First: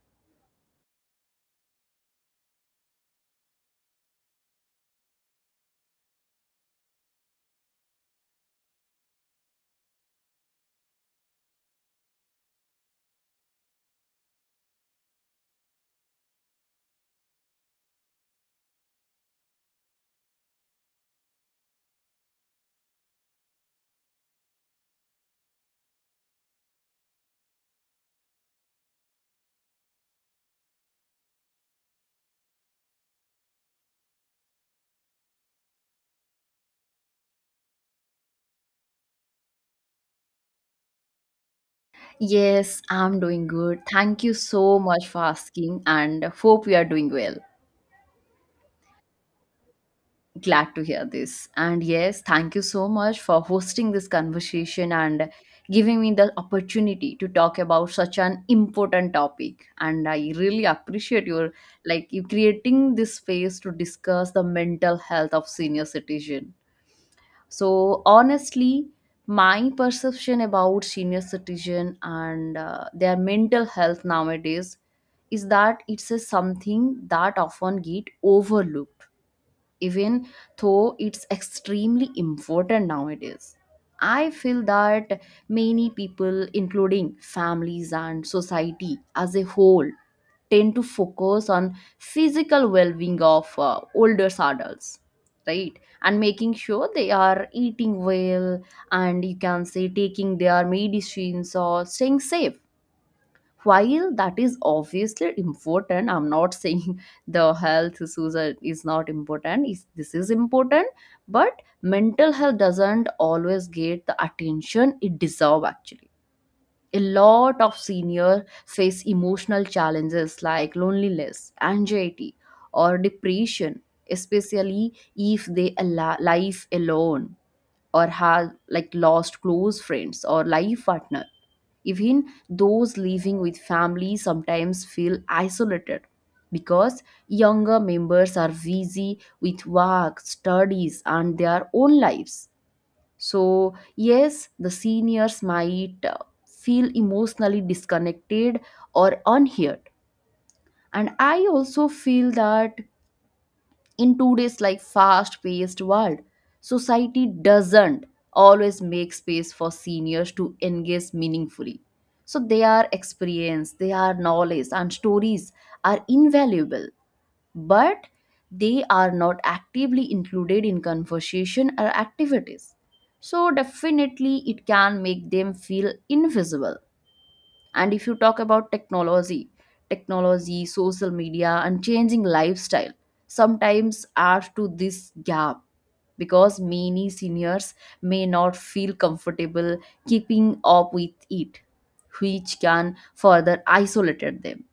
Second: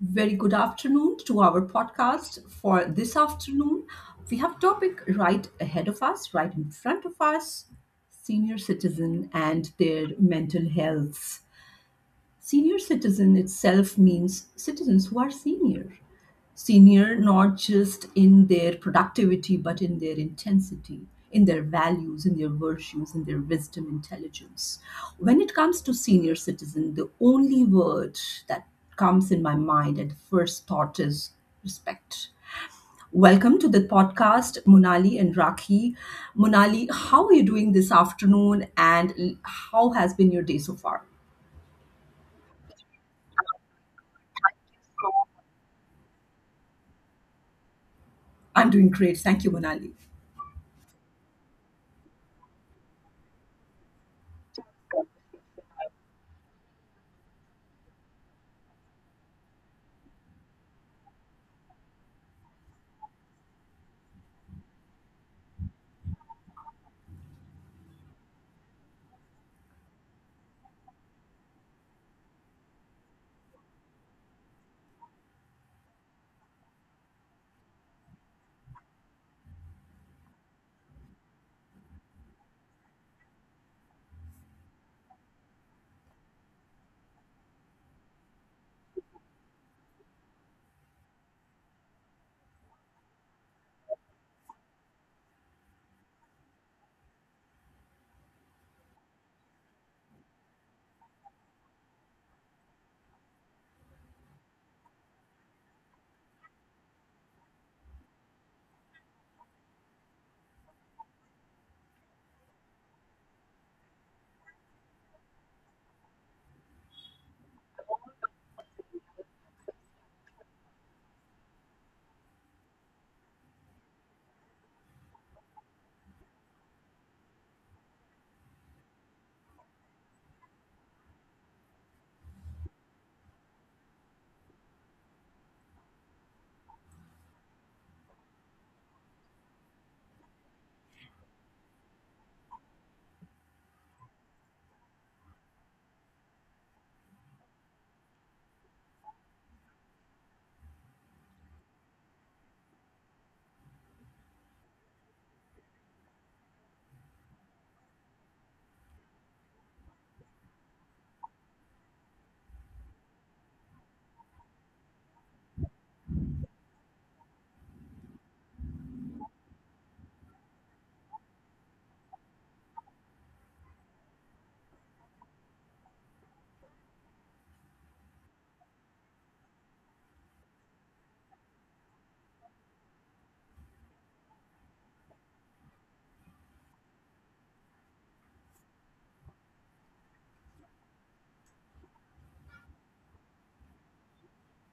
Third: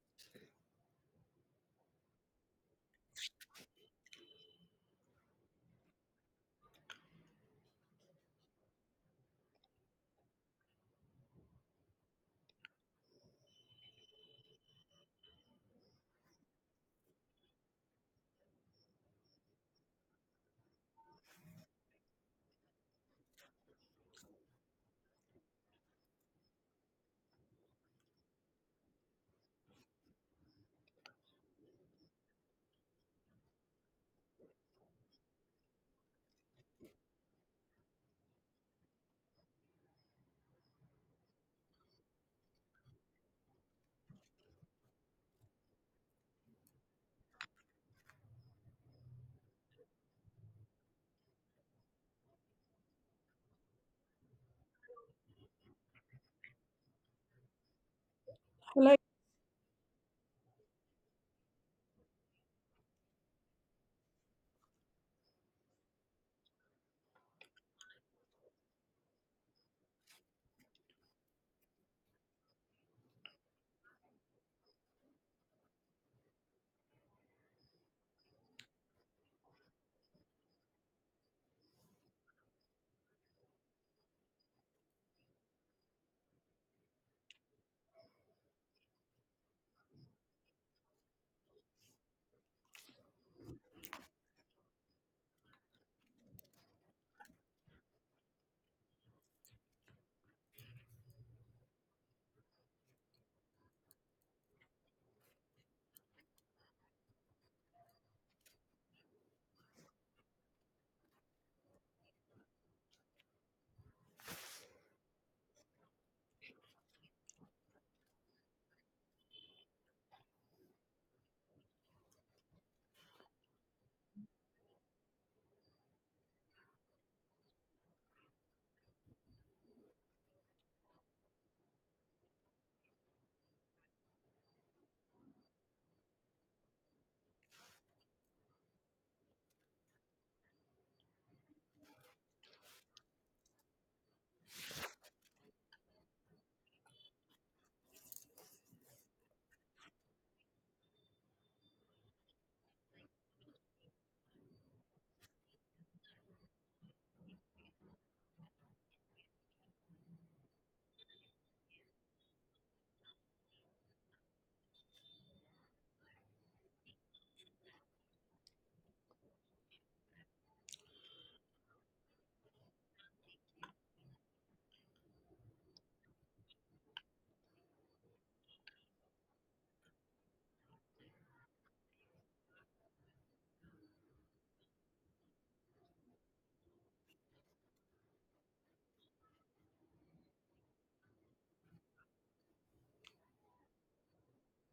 Very good afternoon to our podcast for this afternoon. We have topic right ahead of us, right in front of us, senior citizen and their mental health. Senior citizen itself means citizens who are senior not just in their productivity but in their intensity, in their values, in their virtues, in their wisdom, intelligence. When it comes to senior citizen, the only word that comes in my mind at first thought is respect. Welcome to the podcast, Monali and Raki. Monali, how are you doing this afternoon and how has been your day so far? Yes, I'm doing good. Thank you so much for asking and hope you are doing well. I'm doing great, thank you, Monali. Glad to hear this. And yes, thank you so much for hosting this conversation and giving me the opportunity to talk about such an Like, important topic. And I really appreciate you creating this space to discuss the mental health of senior citizen. So honestly, my perception about senior citizen and their mental health nowadays is that it's a something that often get overlooked, even though it's extremely important nowadays. I feel that many people, including families and society as a whole, tend to focus on physical well-being of older adults, right, and making sure they are eating well and you can say taking their medicines or staying safe. While that is obviously important, I'm not saying the is not important. Is this is important. But mental health doesn't always get the attention it deserves, actually. A lot of seniors face emotional challenges like loneliness, anxiety, or depression, especially if they live alone or have like lost close friends or life partner. Even those living with family sometimes feel isolated because younger members are busy with work, studies, and their own lives. So, yes, the seniors might feel emotionally disconnected or unheard. And I also feel that in today's like fast-paced world, society doesn't always make space for seniors to engage meaningfully. So their experience, their knowledge and stories are invaluable, but they are not actively included in conversation or activities. So, definitely, it can make them feel invisible. And if you talk about technology, social media, and changing lifestyle sometimes add to this gap, because many seniors may not feel comfortable keeping up with it, which can further isolate them.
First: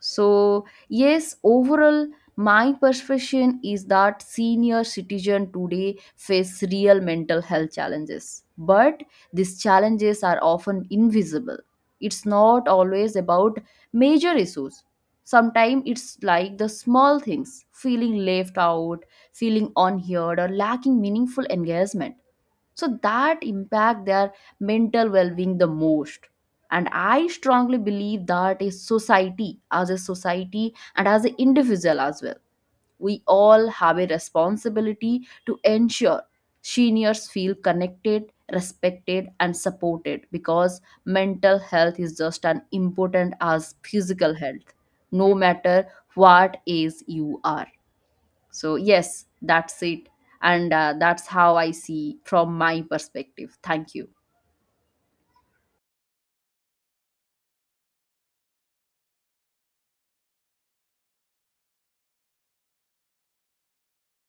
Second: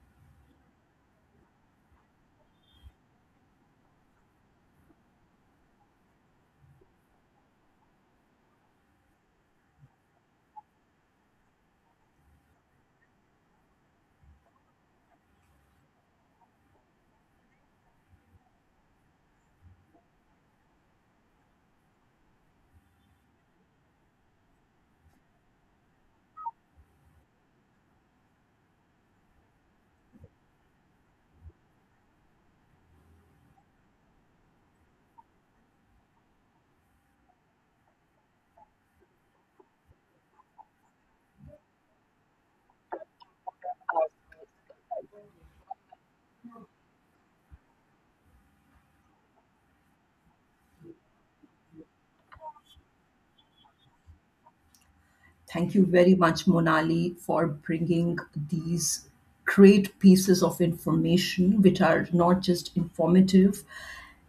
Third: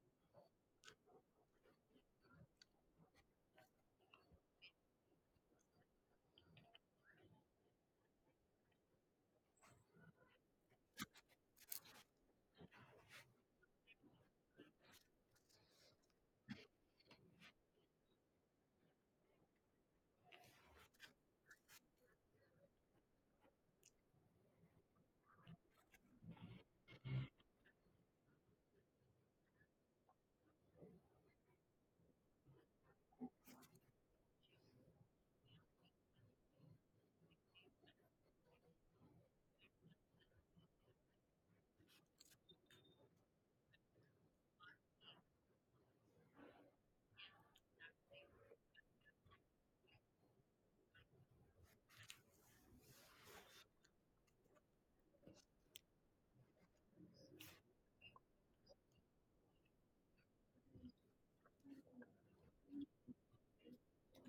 So, yes, overall, my perception is that senior citizen today face real mental health challenges, but these challenges are often invisible. It's not always about major issues. Sometimes it's like the small things: feeling left out, feeling unheard, or lacking meaningful engagement, so that impact their mental well-being the most. And I strongly believe that a society and as an individual as well, we all have a responsibility to ensure seniors feel connected, respected, and supported, because mental health is just as important as physical health, no matter what age you are. So, yes, that's it. And that's how I see from my perspective. Thank you. Thank you very much, Monali, for bringing these great pieces of information, which are not just informative,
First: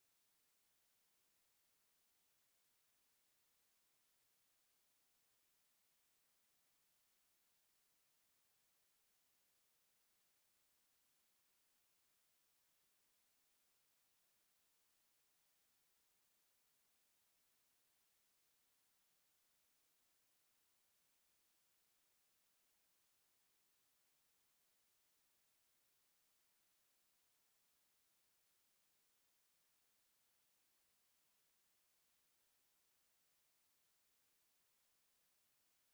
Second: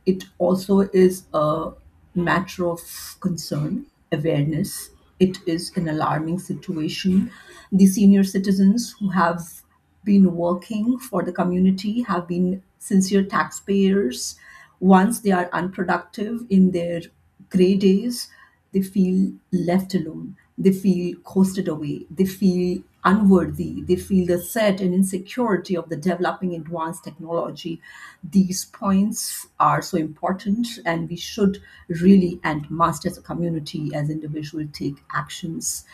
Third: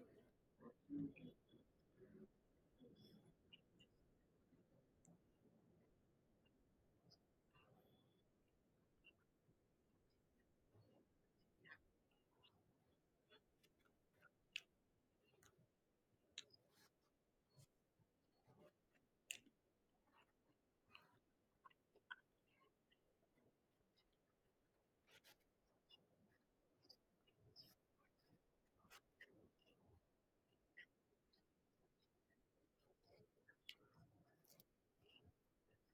it also is a matter of concern, awareness. It is an alarming situation. The senior citizens who have been working for the community have been sincere taxpayers. Once they are unproductive in their gray days, they feel left alone, they feel coasted away, they feel unworthy, they feel the set and insecurity of the developing advanced technology. These points are so important, and we should really and must, as a community, as individual, take actions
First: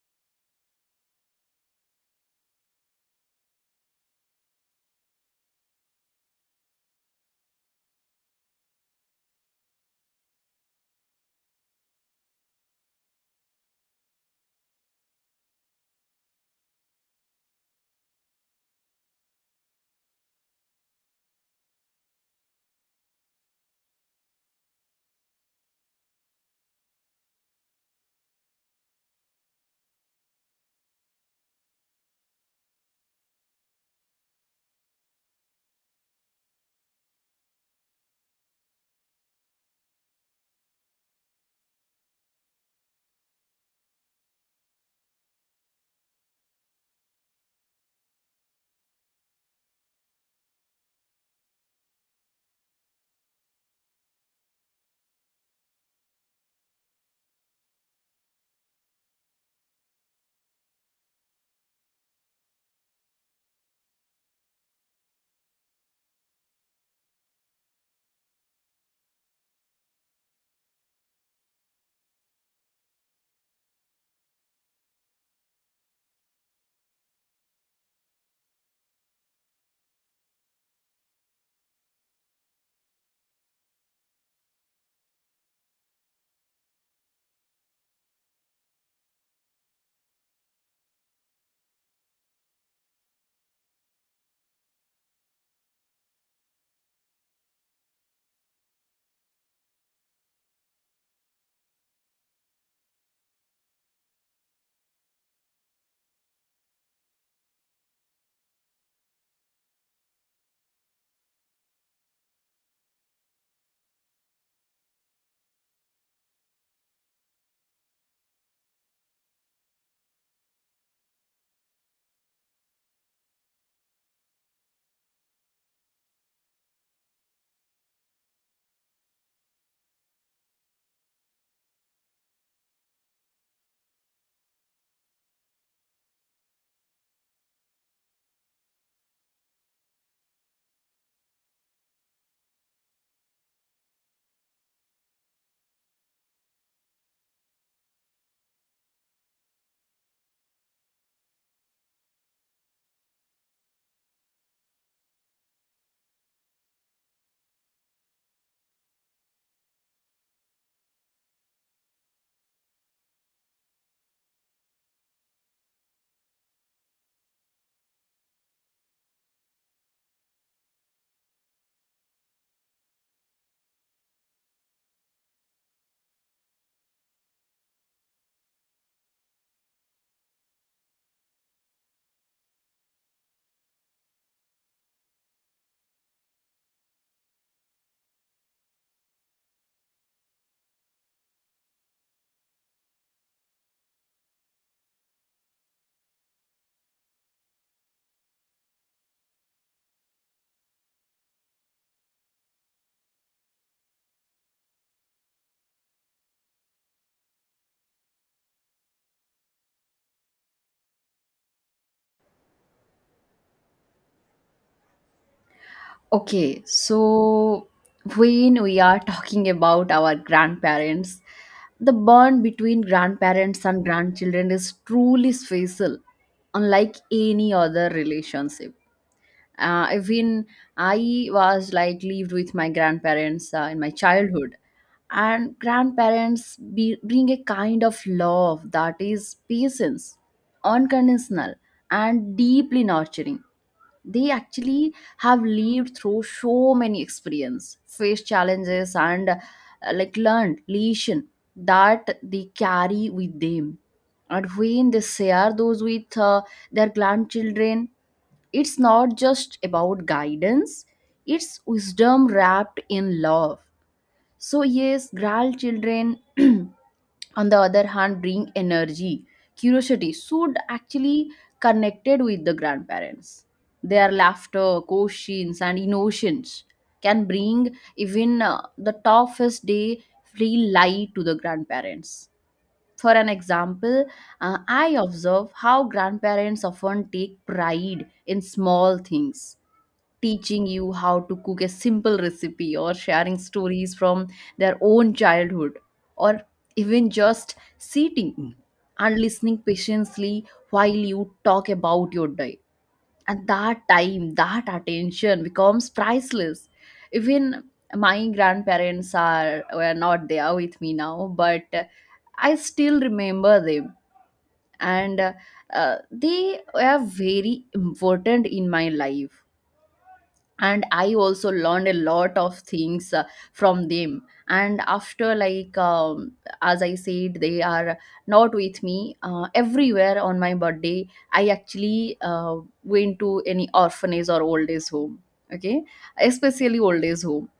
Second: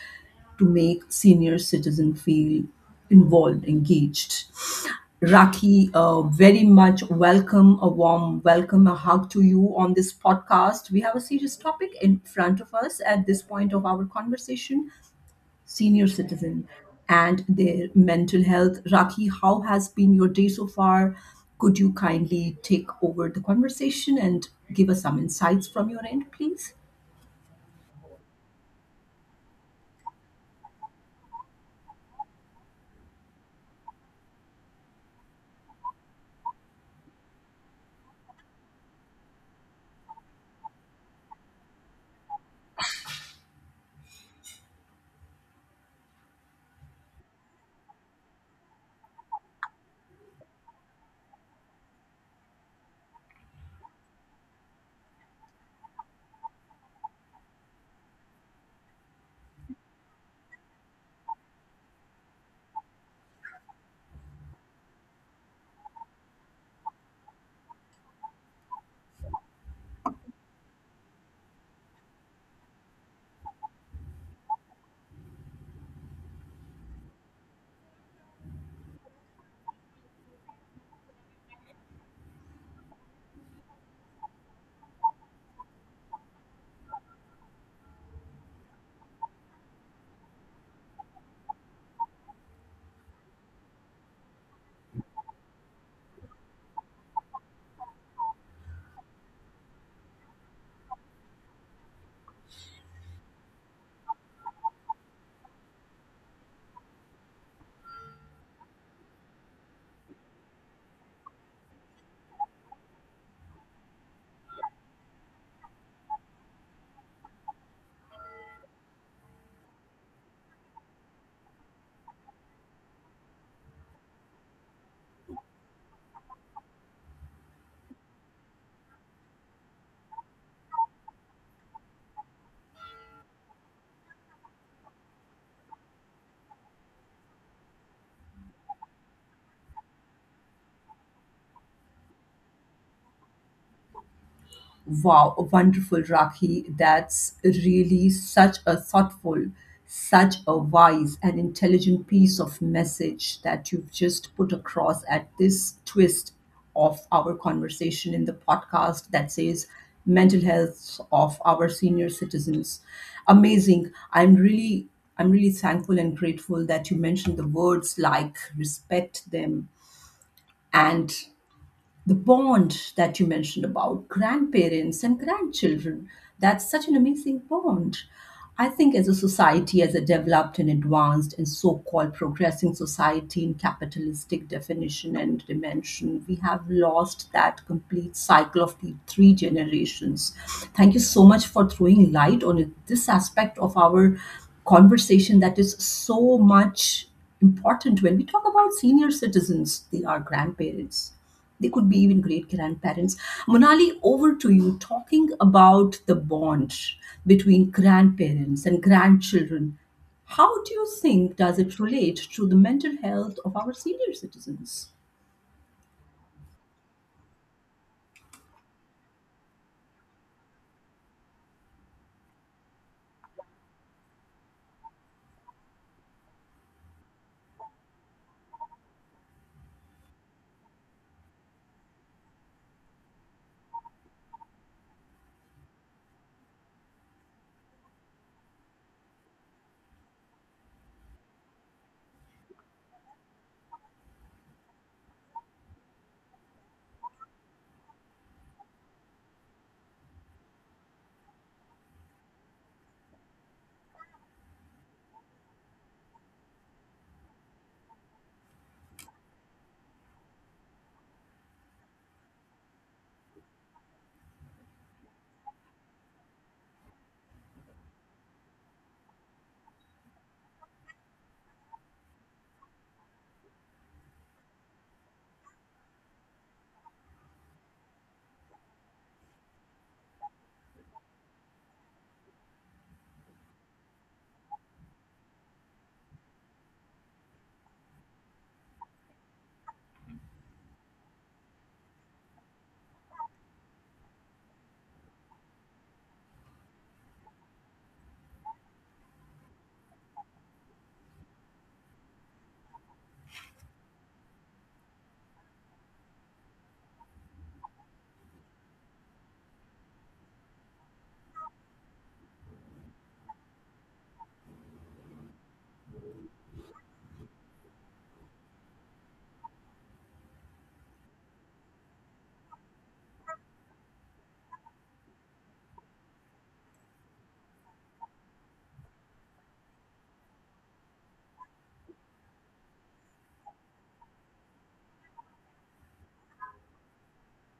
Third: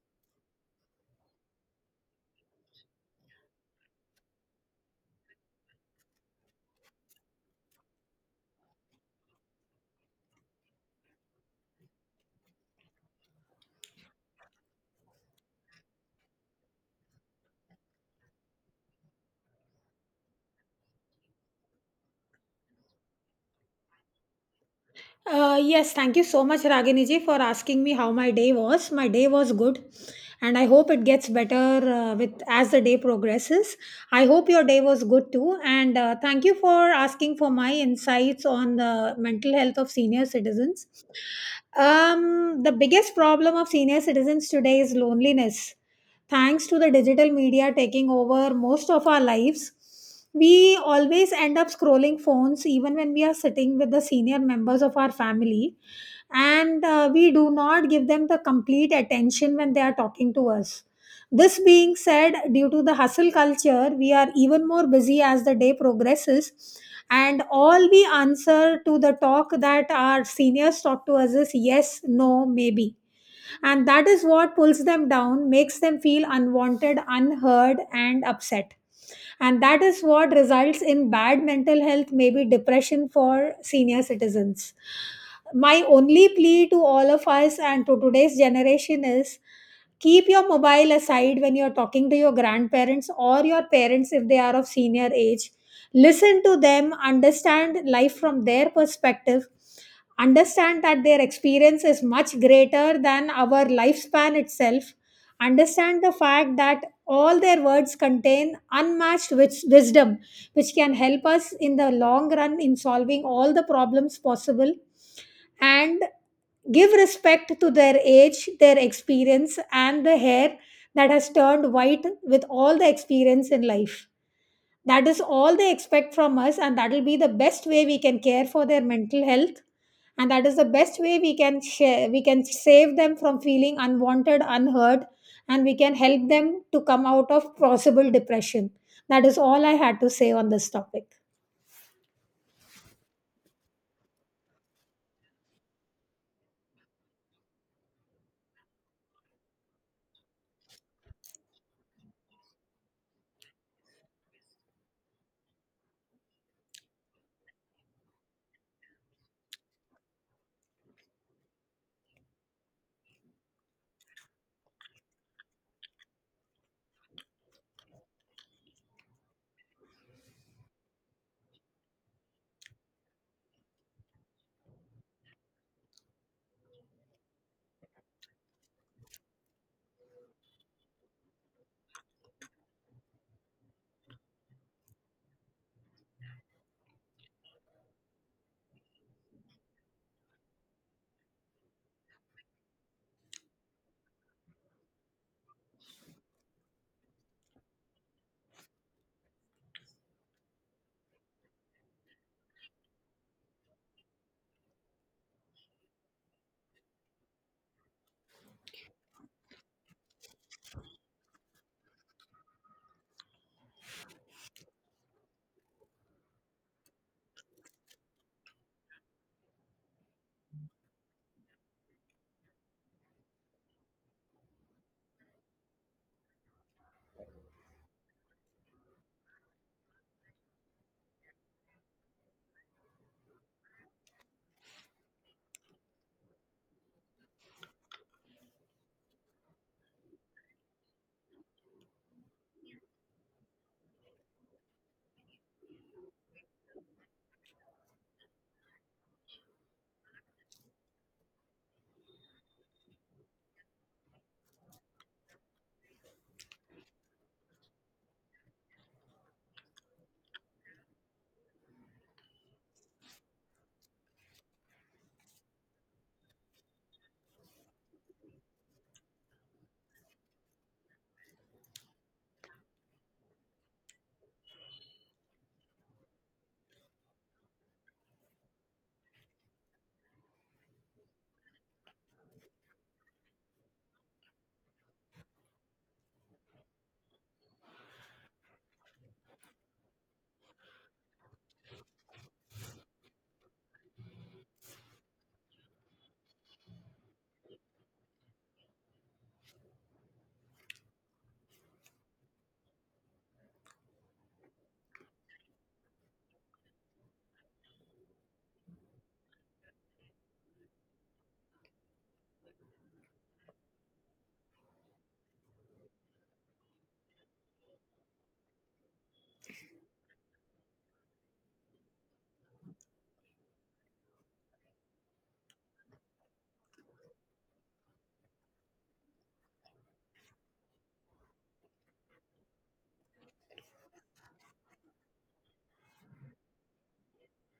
to make senior citizen feel involved, engaged. Raki, very much welcome, a warm welcome, a hug to you on this podcast. We have a serious topic in front of us at this point of our conversation, senior citizen and their mental health. Raki, how has been your day so far? Could you kindly take over the conversation and give us some insights from yes, your thank you end, so much, please? Ragini ji, for asking me how my day was. My day was good, and I hope it gets better with as the day progresses. I hope your day was good too, and thank you for asking for my insights on the mental health of senior citizens. The biggest problem of senior citizens today is loneliness. Thanks to the digital media taking over most of our lives, we always end up scrolling phones even when we are sitting with the senior members of our family. And we do not give them the complete attention when they are talking to us. This being said, due to the hustle culture, we are even more busy as the day progresses. And all we answer to the talk that our seniors talk to us is yes, no, maybe, and that is what pulls them down, makes them feel unwanted, unheard, and upset. And that is what results in bad mental health, maybe depression for senior citizens. My only plea to all of us and to today's generation is: keep your mobile aside when you're talking to your grandparents or your parents if they are of senior age. Listen to them, understand life from their perspective. Understand that their experience is much greater than our lifespan itself. Understand the fact that all their words contain unmatched wisdom, which can help us in the long run in solving all the problems possible. And give respect to their age, their experience, and the hair that has turned white with all the experience in life. That is all they expect from us, and that will be the best way we can care for their mental health. And that is the best way we can share, we can save them from feeling unwanted, unheard, and we can help them to come out of possible depression. That is all I had to say on this topic. Wow, wonderful, Rakhi. That's really such a thoughtful, such a wise and intelligent piece of message that you've just put across at this twist of our conversation in the podcast that says mental health of our senior citizens. Amazing. I'm really thankful and grateful that you mentioned the words like respect them, and the bond that you mentioned about grandparents and grandchildren, that's such an amazing bond. I think as a society, as a developed and advanced and so-called progressing society in capitalistic definition and dimension, we have lost that complete cycle of the three generations. Thank you so much for throwing light on this aspect of our conversation, that is so much important. When we talk about senior citizens, they are grandparents, they could be even great grandparents. Monali, over to you, talking about the bond between grandparents and grandchildren. How do you think does it relate to the mental health of our senior citizens? Okay, so when we are talking about our grandparents, the bond between grandparents and grandchildren is truly special, unlike any other relationship. Even I was like lived with my grandparents in my childhood, and grandparents bring a kind of love that is patience, unconditional, and deeply nurturing. They actually have lived through so many experience, faced challenges, and like learned lesson that they carry with them. And when they share those with their grandchildren, it's not just about guidance, it's wisdom wrapped in love. So yes, grandchildren on the other hand bring energy, curiosity, should actually connected with the grandparents. Their laughter, questions, and emotions can bring even the toughest day feel light to the grandparents. For an example, I observe how grandparents often take pride in small things: teaching you how to cook a simple recipe or sharing stories from their own childhood, or even just sitting and listening patiently while you talk about your day. And that time, that attention becomes priceless. Even my grandparents are were not there with me now, but I still remember them. And they were very important in my life. And I also learned a lot of things from them. And after like as I said, they are not with me. Everywhere on my birthday, I actually went to any orphanage or old age home. Okay, especially old age home.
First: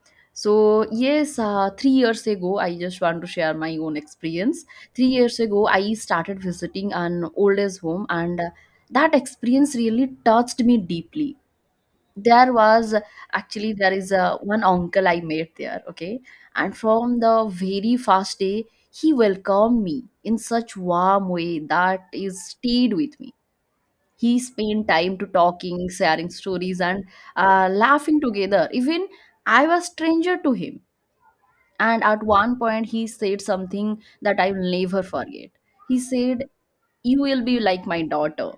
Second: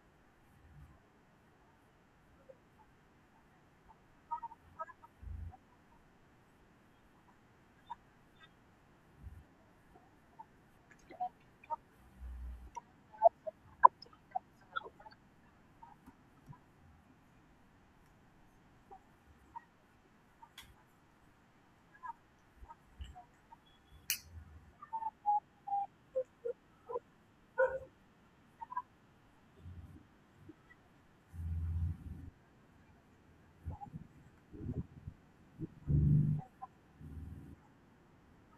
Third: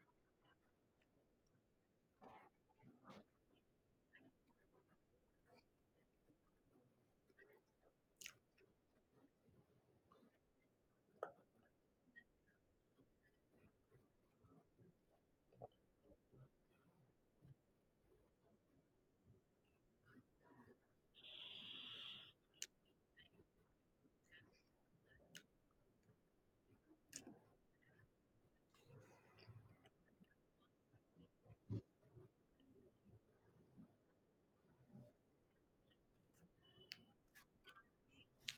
So yes, 3 years ago, I just want to share my own experience. 3 years ago I started visiting an old age home, and that experience really touched me deeply. There was, actually there is a one uncle I met there, okay, and from the very first day he welcomed me in such warm way that is stayed with me. He spent time to talking, sharing stories, and laughing together, even I was stranger to him. And at one point he said something that I will never forget. He said, "You will be like my daughter."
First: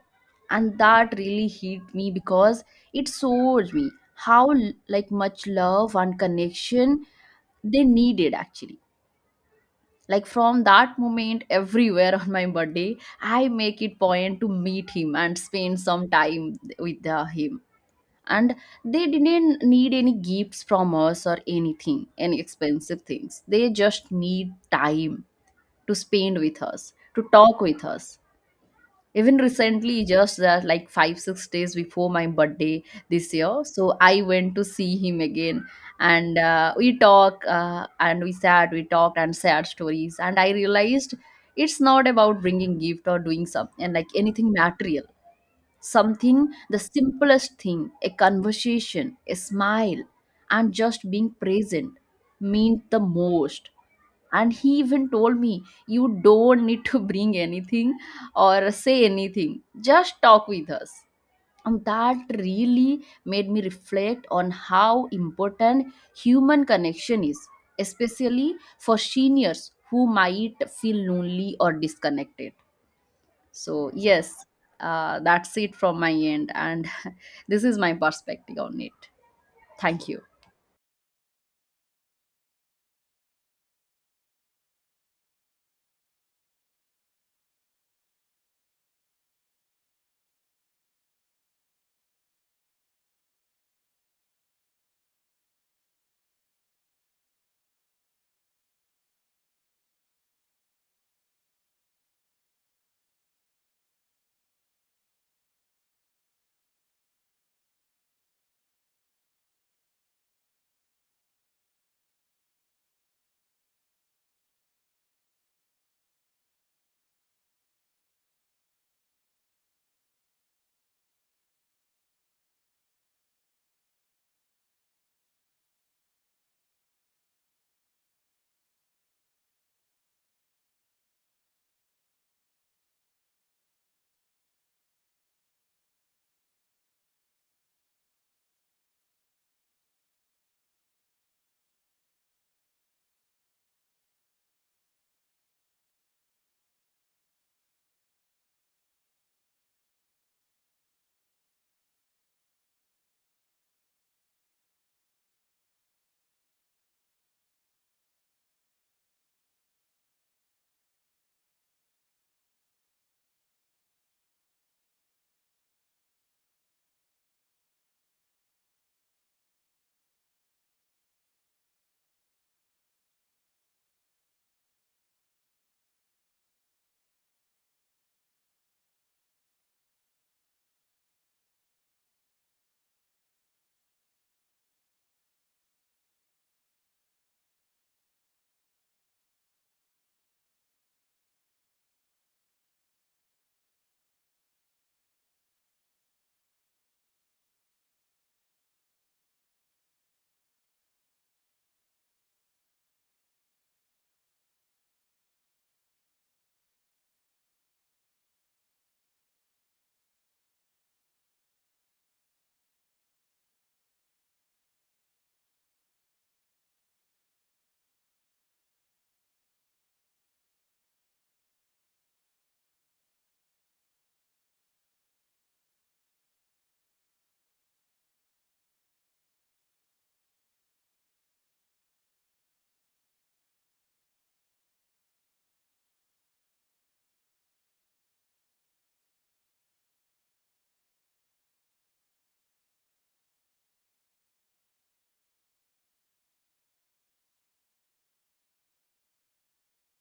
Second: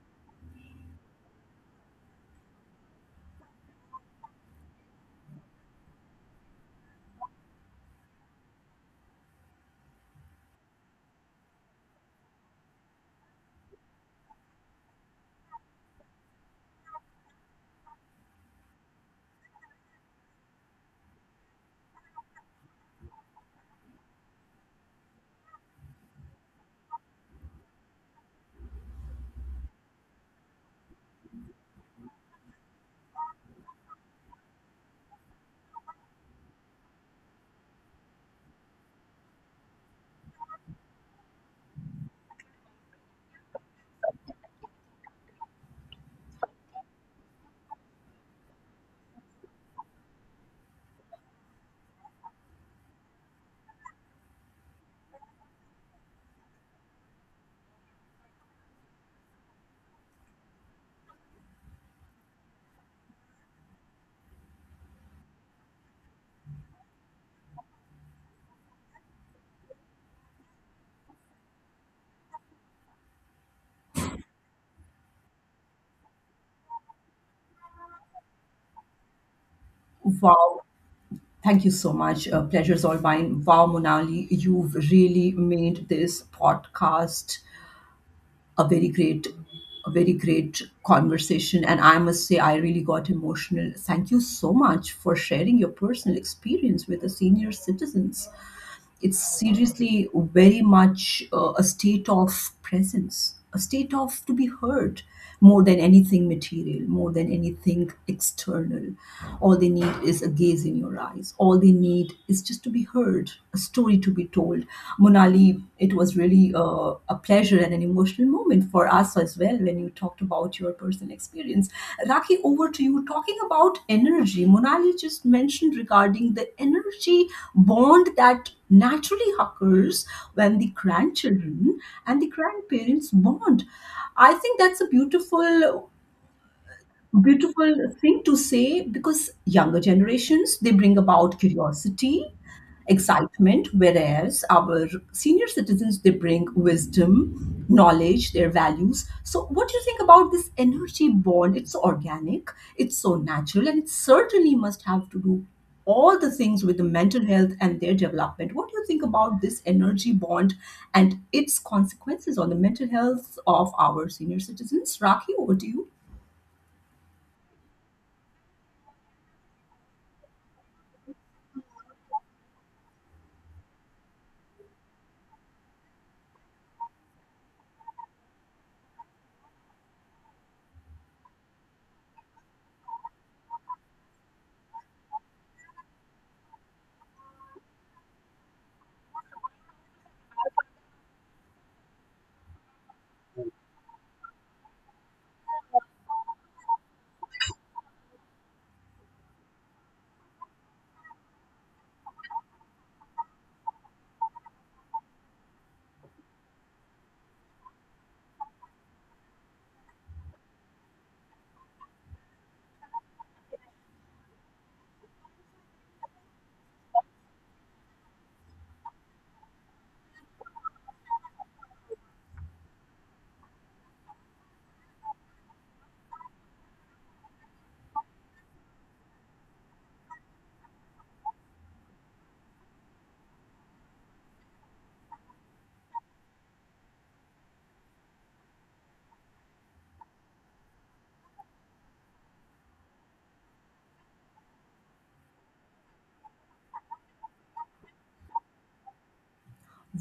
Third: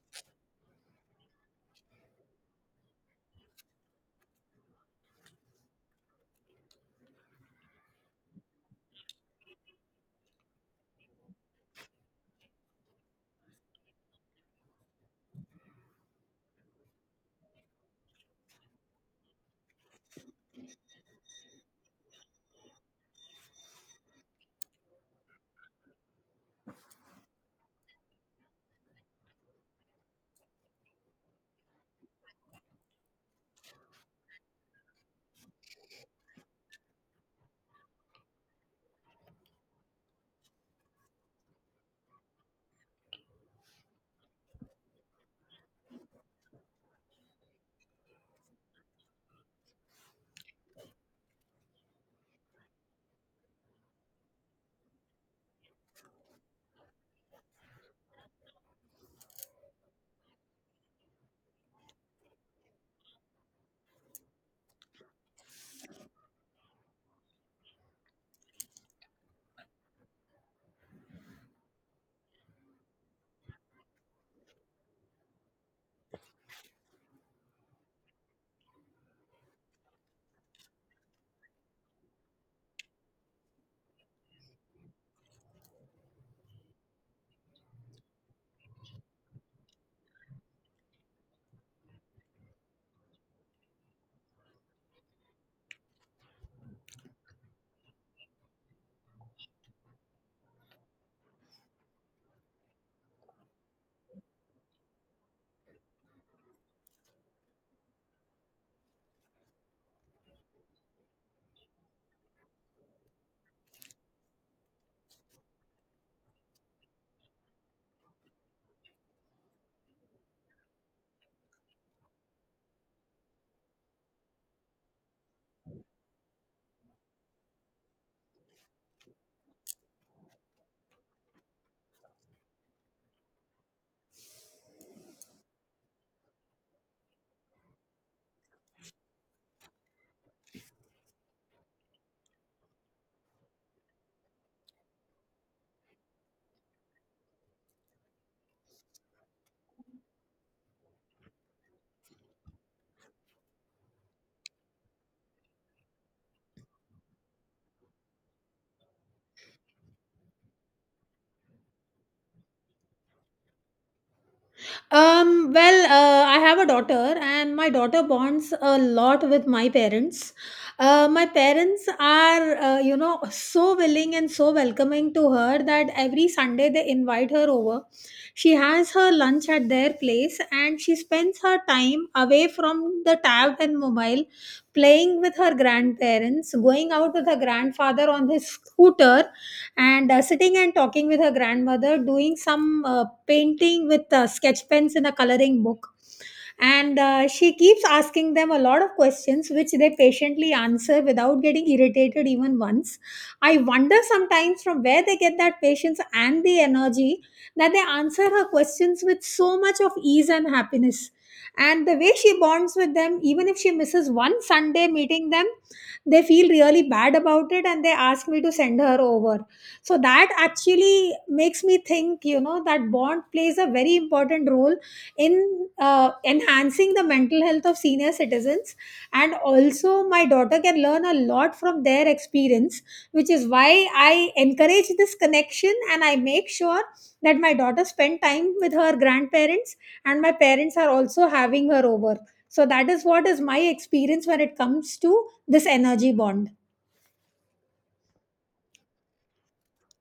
And that really hit me, because it shows me how like much love and connection they needed, actually. Like, from that moment, everywhere on my birthday I make it point to meet him and spend some time with him. And they didn't need any gifts from us or anything, any expensive things. They just need time to spend with us, to talk with us. Even recently, just that like 5-6 days before my birthday this year, so I went to see him again. And we talk, and we sat, we talked and shared stories, and I realized it's not about bringing gift or doing something and like anything material. Something, the simplest thing, a conversation, a smile, and just being present meant the most. And he even told me, "You don't need to bring anything or say anything, just talk with us." And that really made me reflect on how important human connection is, especially for seniors who might feel lonely or disconnected. So, yes, that's it from my end. And this is my perspective on it. Thank you. Wow. Thank you so much. Pleasure's all mine. Wow, Monali, you've really made this podcast a very great a very great conversation, and I must say I really got emotional. Thank you so much for sharing your personal experience with the senior citizens. It's seriously very much a state of presence, a state of to be heard, more than anything material, more than anything external. All they need is a gaze in your eyes. All they need is just to be heard, a story to be told. Monali, it was really a pleasure and an emotional moment for us as well when you talked about your personal experience. Raki, over to you. Talking about energy, Monali just mentioned regarding the energy bond that naturally occurs when the grandchildren and the grandparents bond. I think that's a beautiful thing to say, because younger generations, they bring about curiosity, excitement, whereas our senior citizens, they bring wisdom, knowledge, their values. So what do you think about this energy bond? It's so organic, it's so natural, and it certainly must have to do all the things with the mental health and their development. What do you think about this energy bond and its consequences on the mental health of our senior citizens? Rakhi, Um, over to well, you. uh, I have a daughter, and my daughter bonds a lot with my parents. My parents are, so willing and so welcoming to her that every Sunday they invite her over. She has her lunch at their place, and she spends her time away from the tab and mobile, playing with her grandparents, going out with her grandfather on his scooter, and sitting and talking with her grandmother, doing some painting with sketch pens in a coloring book. And she keeps asking them a lot of questions, which they patiently answer without getting irritated even once. I wonder sometimes from where they get that patience and the energy that they answer her questions with so much of ease and happiness. And the way she bonds with them, even if she misses one Sunday meeting them, they feel really bad about it and they ask me to send her over. So that actually makes me think, you know, that bond plays a very important role in enhancing the mental health of senior citizens. And also my daughter can learn a lot from their experience, which is why I encourage this connection and I make sure that my daughter spend time with her grandparents, and my parents are also having her over. So that is what is my experience when it comes to this energy bond.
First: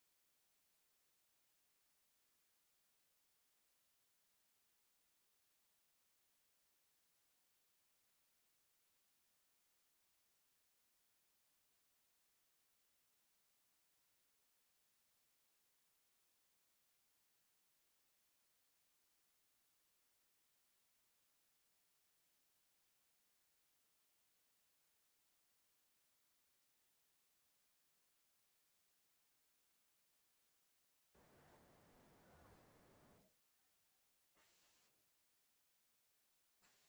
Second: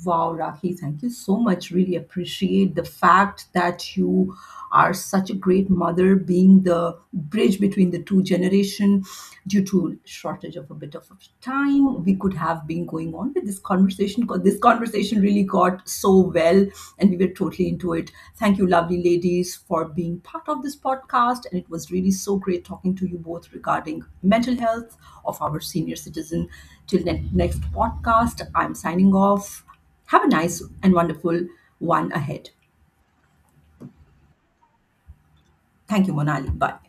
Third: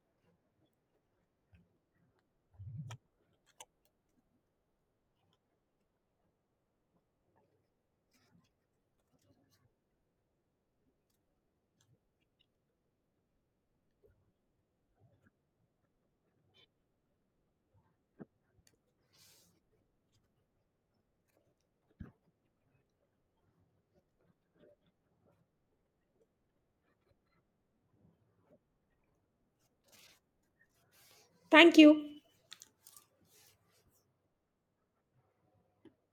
Wow, Rakhi, thank you so much. Really appreciate the fact that you are such a great mother, being the bridge between the two generation. Due to shortage of a bit of time, we could have been going on with this conversation. 'Cause this conversation really got so well and we were totally into it. Thank you, lovely ladies, for being part of this podcast. And it was really so great talking to you both regarding mental health of our senior citizen. Till next podcast, I'm signing off. Have a nice and wonderful Thank one you. ahead. Thank you, Monali. Bye.